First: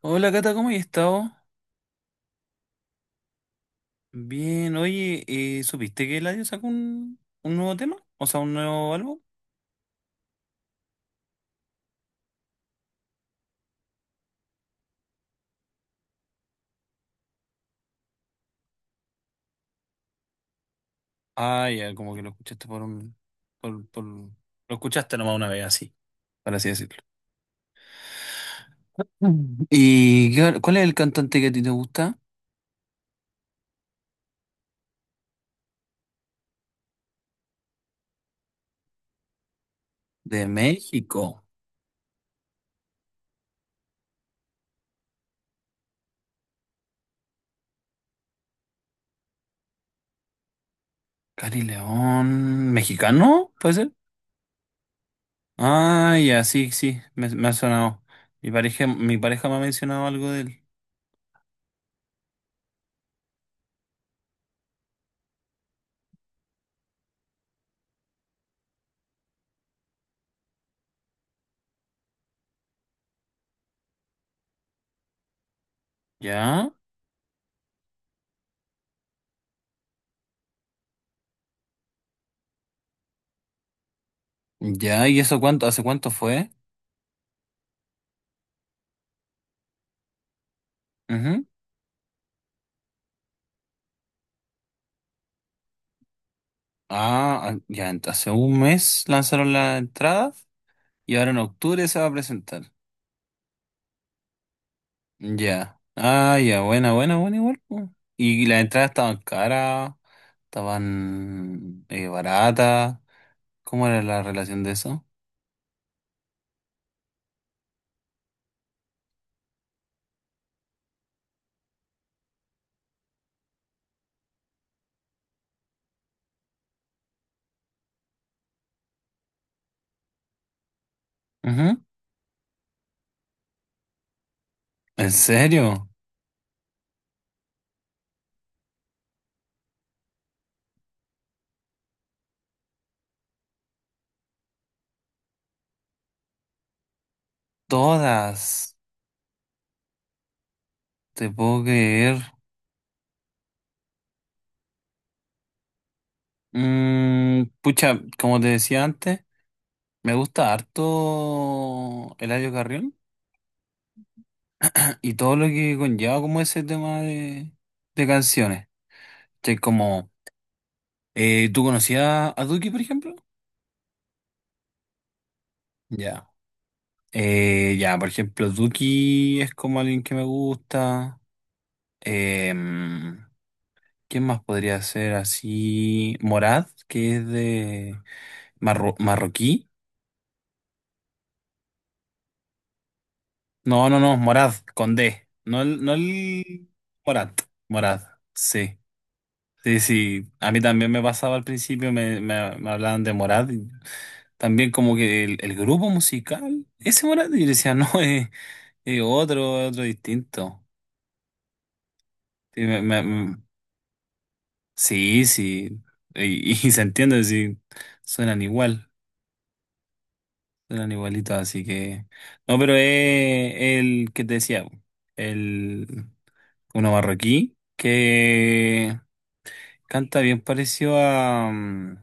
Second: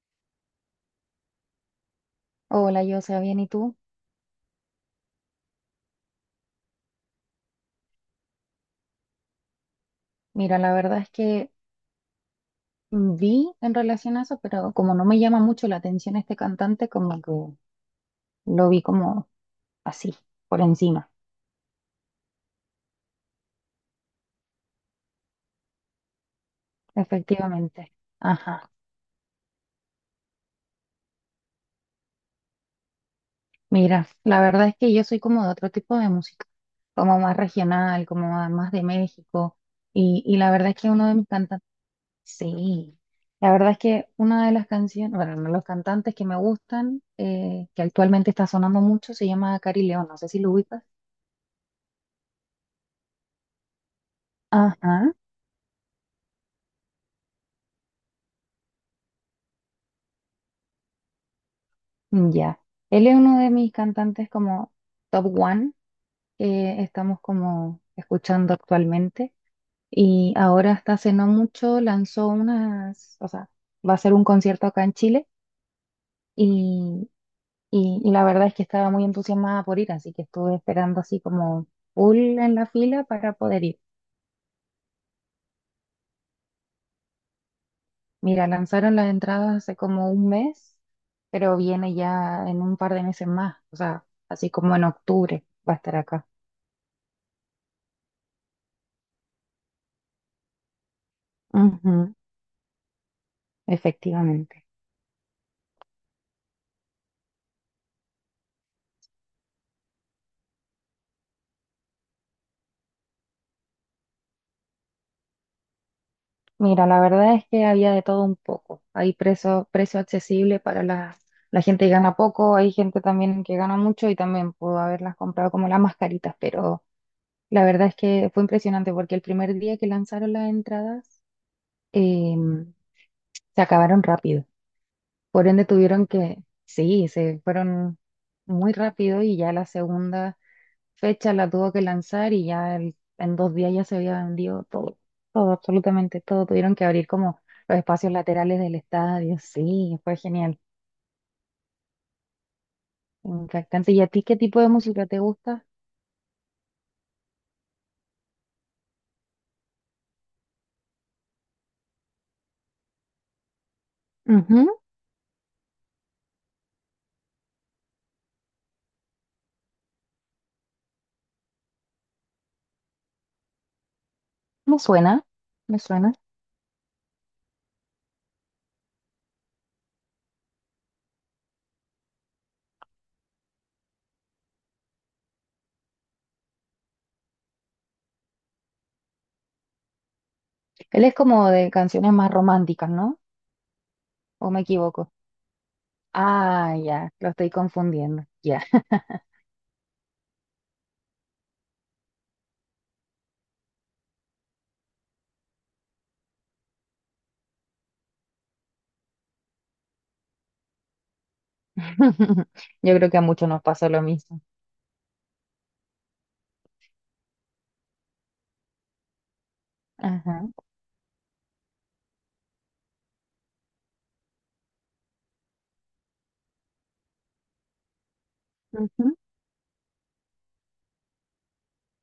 Hola Cata, ¿cómo has estado? Hola, yo sea bien, ¿y tú? Bien, oye, ¿supiste que Eladio sacó un nuevo tema? O sea, un nuevo álbum. Mira, la verdad es que vi en relación a eso, pero como no me llama mucho la atención este cantante, como que lo vi como así, por encima, Ah, ya, como que lo escuchaste por un... Lo escuchaste nomás una vez, así, por así decirlo. efectivamente. Ajá. Mm. ¿Cuál es el cantante que a ti te gusta? Mira, la verdad es que yo soy como de otro tipo de música, como más regional, como más de México, y De la verdad es que uno de mis México. cantantes, sí, la verdad es que una de las canciones, bueno, uno de los cantantes que me gustan, que actualmente está sonando mucho, se llama Cari León, no sé si lo ubicas. Cari León. ¿Mexicano? ¿Puede ser? Ajá, Ah, ya, sí, sí, me ha sonado. Mi pareja me ha mencionado algo de él. ya. Él es uno de mis cantantes como top one que estamos como escuchando actualmente. Y ahora hasta hace no mucho lanzó unas, o sea, va a hacer un concierto acá en Chile ¿Ya? y, y la verdad es que estaba muy entusiasmada por ir, así que estuve esperando así como full en la fila para poder ir. ¿Ya? ¿Y eso cuánto? ¿Hace cuánto fue? Mira, lanzaron las entradas hace como un mes, pero viene ya en un par de meses más, o sea, así como en octubre va a estar acá. Ah, ah, ya, hace un mes lanzaron la entrada y ahora en octubre se va a Ujú. presentar. Efectivamente. Ya. Ah, ya, buena, buena, buena igual, po. Y las entradas estaban caras, estaban baratas. ¿Cómo era la relación de eso? Mira, la verdad es que había de todo un poco. Hay precio accesible para la gente que gana poco, hay gente también que gana mucho y también pudo haberlas comprado como las mascaritas, pero la verdad es que fue impresionante porque el primer día que lanzaron las entradas Ujú. eh, se acabaron rápido. ¿En Por ende serio? tuvieron que, sí, se fueron muy rápido y ya la segunda fecha la tuvo que lanzar y ya en dos días ya se había vendido todo, todo, absolutamente todo. Tuvieron que abrir como los espacios laterales del Todas. estadio. Sí, fue genial, Te puedo creer. impactante. ¿Y a ti qué tipo de música te gusta? Mm, pucha, como te decía antes, me gusta harto Eladio Carrión Ujú. y todo lo que conlleva como ese tema de canciones. Sí, como, ¿tú conocías a Duki, por ejemplo? Me suena, me suena. Ya. Ya, por ejemplo, Duki es como alguien que me gusta. Em, ¿quién más podría ser así? Morad, que es de marroquí. Él es como de canciones más románticas, ¿no? No, no, no, ¿O Morad, me con equivoco? D. No el Ah, ya, lo Morad, estoy Morad, confundiendo. Ya. sí. Sí, sí, a mí también me pasaba al principio, me hablaban de Morad. Y también como que el grupo musical, ese Morad, y yo decía, no, eh, y otro, otro distinto. Sí, Yo creo que a muchos nos pasó lo mismo. sí, sí. Y se entiende, sí. Suenan igual, Ajá. suenan igualitos, así que. No, pero es el que te decía, el uno marroquí que Ujú. canta bien parecido a, mm,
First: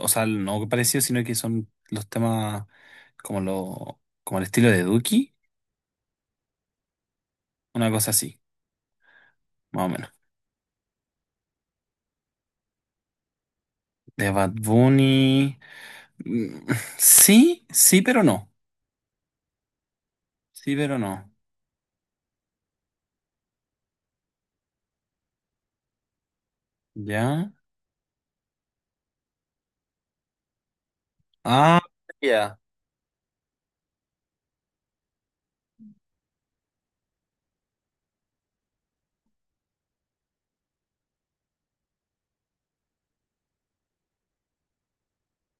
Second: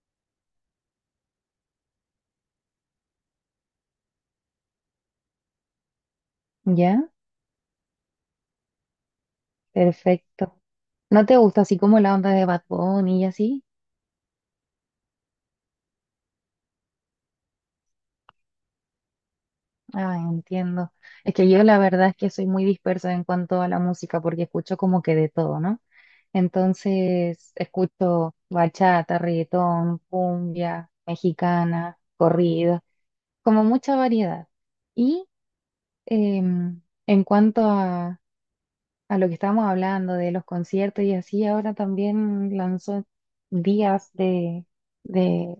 o sea, no parecido, sino que son los temas como lo, como el estilo de Duki, ¿Ya? una cosa así, más o menos. Perfecto. ¿No te gusta así como la onda de Bad Bunny y así? De Bad Bunny. Mm, sí, sí, pero no. Ah, Sí, entiendo. pero no. Es que yo la verdad es que soy muy dispersa en cuanto a la música porque escucho como que de todo, ¿no? ¿Ya? Entonces, escucho bachata, reggaetón, cumbia, Ah, mexicana, ya. corrido, como mucha variedad. Y em, en cuanto a lo que estábamos hablando de los conciertos y así, ahora también lanzó días de,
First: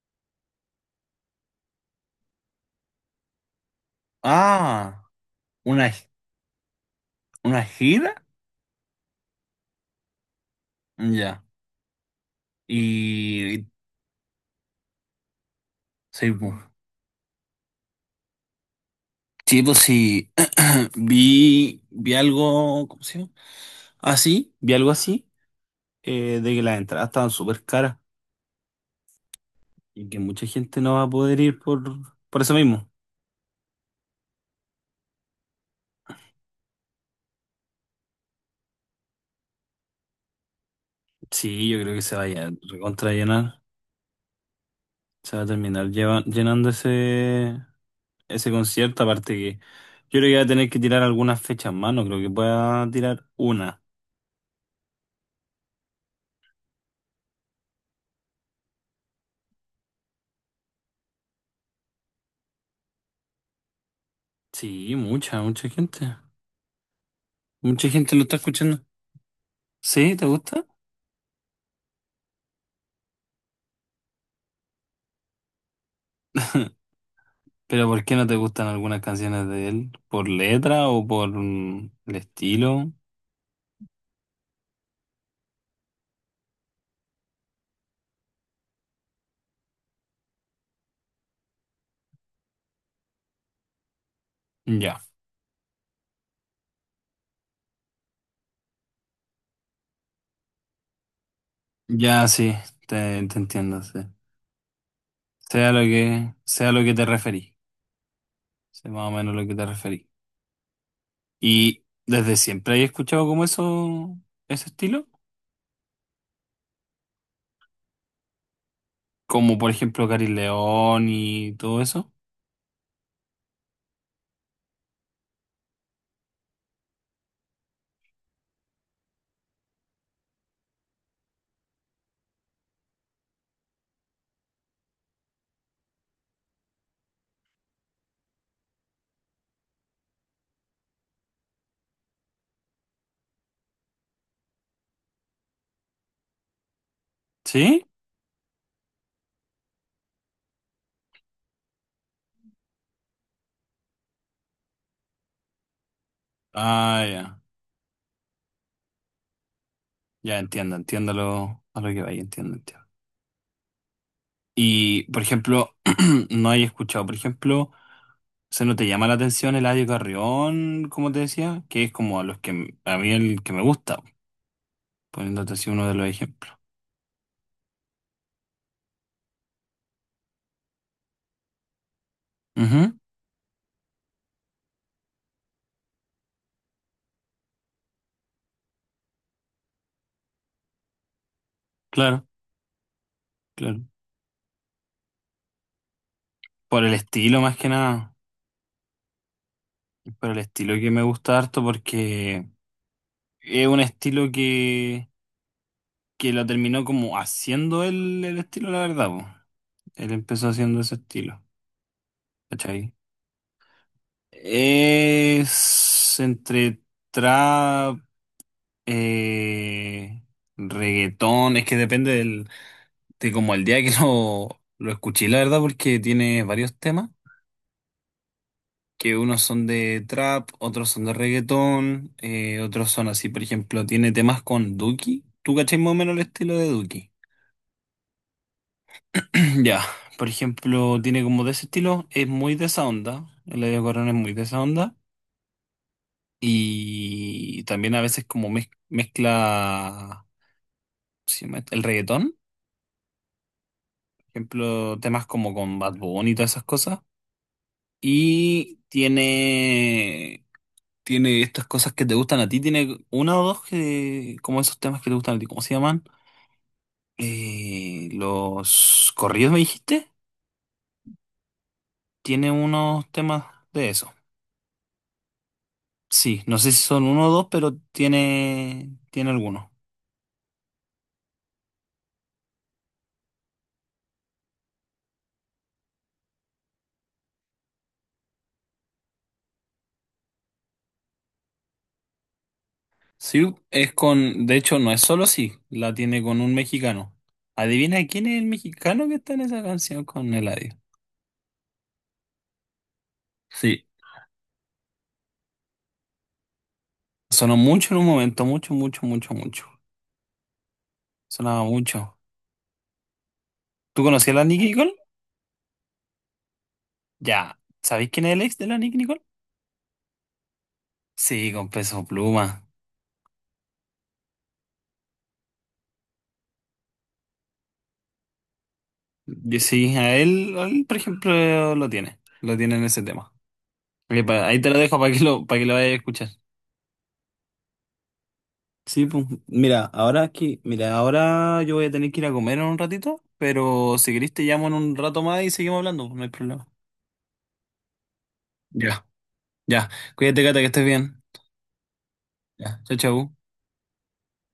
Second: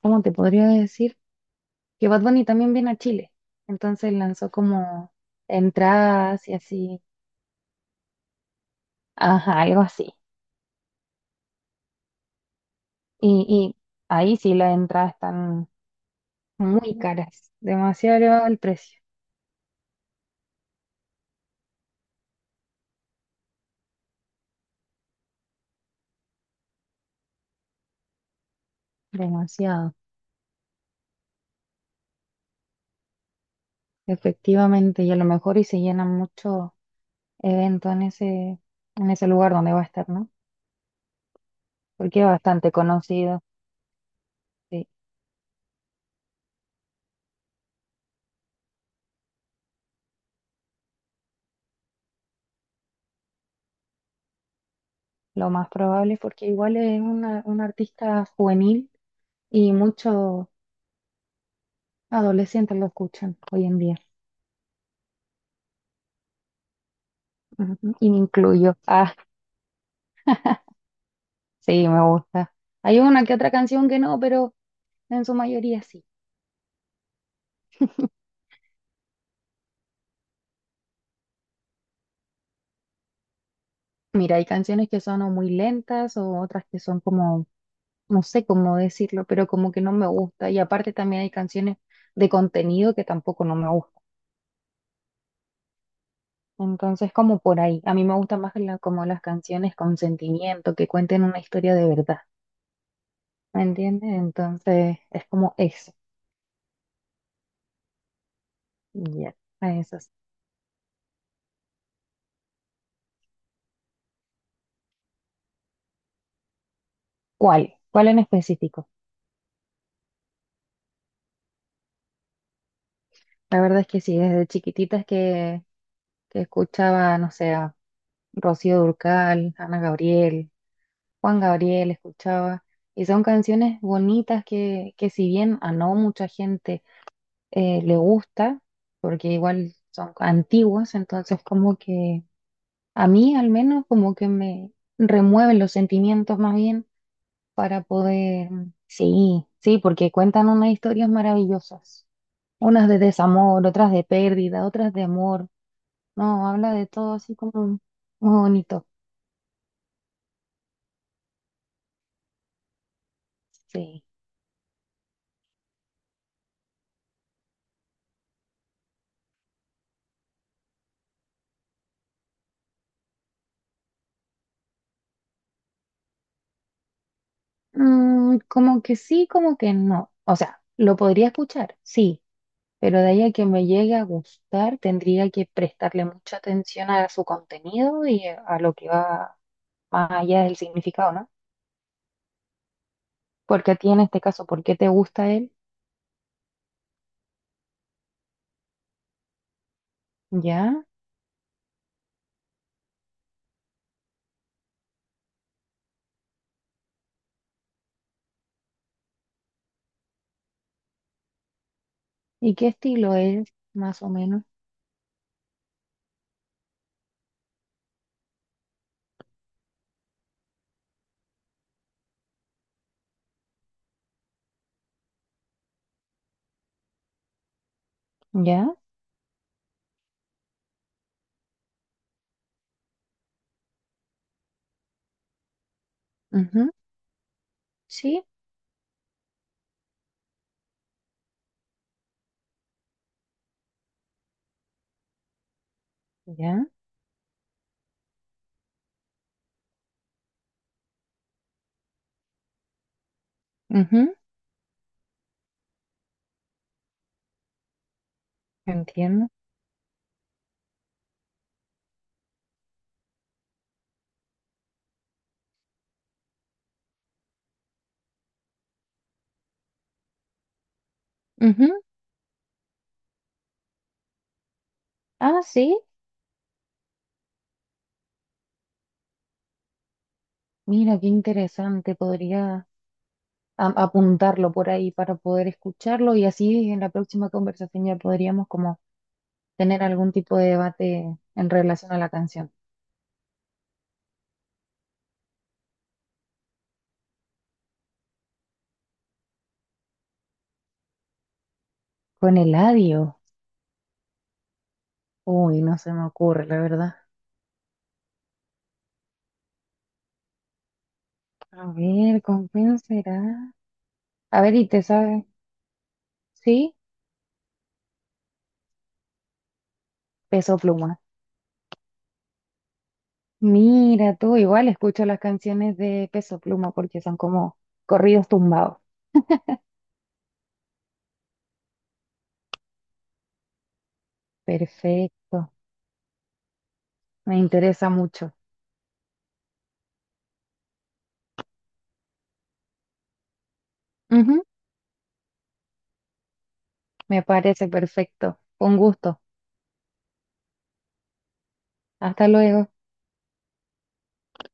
¿cómo te podría decir? Que Bad Bunny también viene a Chile. Entonces lanzó Ah, como una, entradas y así, una gira. ajá, algo así. Ya. Y, Y y- y ahí sí las entradas están sí, pues. muy caras, demasiado elevado el precio, Sí, pues sí. Vi algo, ¿cómo se llama? Así, vi algo así, de que las entradas estaban súper caras demasiado, y que mucha gente no va a poder ir por eso mismo. efectivamente. Y a lo mejor y se llenan mucho evento en ese lugar donde va a estar, ¿no? Sí, yo creo que se Porque va a es bastante recontra conocido, llenar. sí. Se va a terminar llenando ese, ese concierto, aparte que yo creo que va a tener que tirar algunas fechas más, no creo que pueda tirar una. Lo más probable es porque igual es una, un artista juvenil y muchos adolescentes lo escuchan hoy en día. Sí, mucha, mucha gente. Mucha Ujú. Y gente me lo está incluyo. escuchando. ¿Sí? ¿Te gusta? Sí, me gusta. Hay una que otra canción que no, pero en su mayoría sí. ¿Pero por qué no te gustan algunas canciones de él? ¿Por letra o por mm, el estilo? Mira, hay canciones que son o muy lentas o otras que son como, no sé cómo decirlo, pero como que no me gusta. Y aparte también hay canciones de contenido que tampoco no me gustan. Ya, Entonces, como por ahí. A mí me gustan más como las canciones con sentimiento, que cuenten una historia de verdad. ya sí, te ¿Me entiendo, sí. entiendes? Entonces, es como eso. Sea lo que te referí, sea más o menos Ya, lo que te a referí. esas. ¿Y desde siempre has escuchado como eso, ese estilo? ¿Cuál? ¿Cuál en específico? Como por ejemplo Cari León y todo eso. La verdad es que sí, desde chiquititas que escuchaba, no sé, Rocío Dúrcal, Ana Gabriel, Juan Gabriel escuchaba, y son canciones bonitas que si bien a no mucha gente le gusta, porque igual son antiguas, entonces como que a mí al menos como que me remueven los sentimientos más bien para ¿Sí? poder, sí, sí, porque cuentan unas historias maravillosas, unas de desamor, otras de pérdida, otras de amor, no, habla de Ah, todo así ya. como muy bonito, Ya entiendo, entiendo lo, a lo que vaya, entiendo, entiendo. sí. Y por ejemplo, no hay escuchado, por ejemplo, ¿se no te llama la atención Eladio Carrión, como te decía? Que es como a los que a mí el que me gusta, poniéndote así uno de los ejemplos. Mm, como que sí, como que no. O sea, lo podría escuchar, sí, Ujú, pero de ahí a que me llegue a gustar, tendría que prestarle mucha atención a su contenido y a lo que va más allá del significado, ¿no? claro, Porque a claro. ti en este caso, ¿por qué te gusta él? Por el estilo más que nada. Por el estilo ¿Ya? que me gusta harto porque es un estilo que lo terminó como haciendo el estilo, la verdad, po. Él empezó haciendo ese estilo, ¿Y qué ¿cachai? estilo es, más o menos? Es entre trap, eh, reggaetón, es que depende de como el día que lo escuché, la verdad, porque tiene varios temas, ¿Ya? que unos son de trap, otros son de reggaetón, otros son así, por ejemplo, tiene temas con Duki. ¿Tú cachai más o menos el estilo de Ujú. Duki? Sí, Ya, por ejemplo, tiene como de ese estilo, es muy de esa onda, el Eladio Corona es muy de esa onda, ya. y también a veces como mezcla ¿cómo se llama esto? El reggaetón, Ujú. por ejemplo, temas como con Bad Bunny y todas esas cosas, y Entiendo. tiene, tiene estas cosas que te gustan a ti, tiene una o dos que, como esos temas que te gustan a ti, ¿cómo se llaman? Los corridos, me dijiste, Ujú. tiene unos temas de eso. Ah, sí. Sí, no sé si son uno o dos, pero tiene, tiene alguno. Mira, qué interesante. Podría... apuntarlo por ahí para poder escucharlo y así en la próxima conversación ya podríamos como tener algún tipo de debate en relación a la canción. Sí, es con, de hecho, no es solo sí, la tiene con un mexicano. Adivina quién es el mexicano que está en esa canción con Eladio. Con el adiós. Sí, Uy, no se me ocurre, la verdad. sonó mucho en un momento, mucho, mucho, mucho, mucho. Sonaba A mucho. ver, ¿con quién será? ¿Tú conocías a A la ver, Nicki ¿y te Nicole? sabes? ¿Sí? Ya. ¿Sabéis quién es el ex de la Nicki Nicole? Peso Pluma. Sí, con Peso Pluma. Mira tú, igual escucho las canciones de Peso Pluma porque son como corridos tumbados. Yo sí, a él, por ejemplo, lo tiene. Lo tiene en ese tema. Ahí te lo dejo Perfecto, para que lo vayas a escuchar. me interesa mucho. Sí, pues, mira, ahora aquí, mira, ahora yo voy a tener que ir a comer en un ratito, pero si querés Ujú. te llamo en un rato más y seguimos hablando, pues, no hay problema. Me parece perfecto. Con Ya, gusto. ya. Cuídate, Cata, que estés bien. Hasta luego. Ya, chao, chao.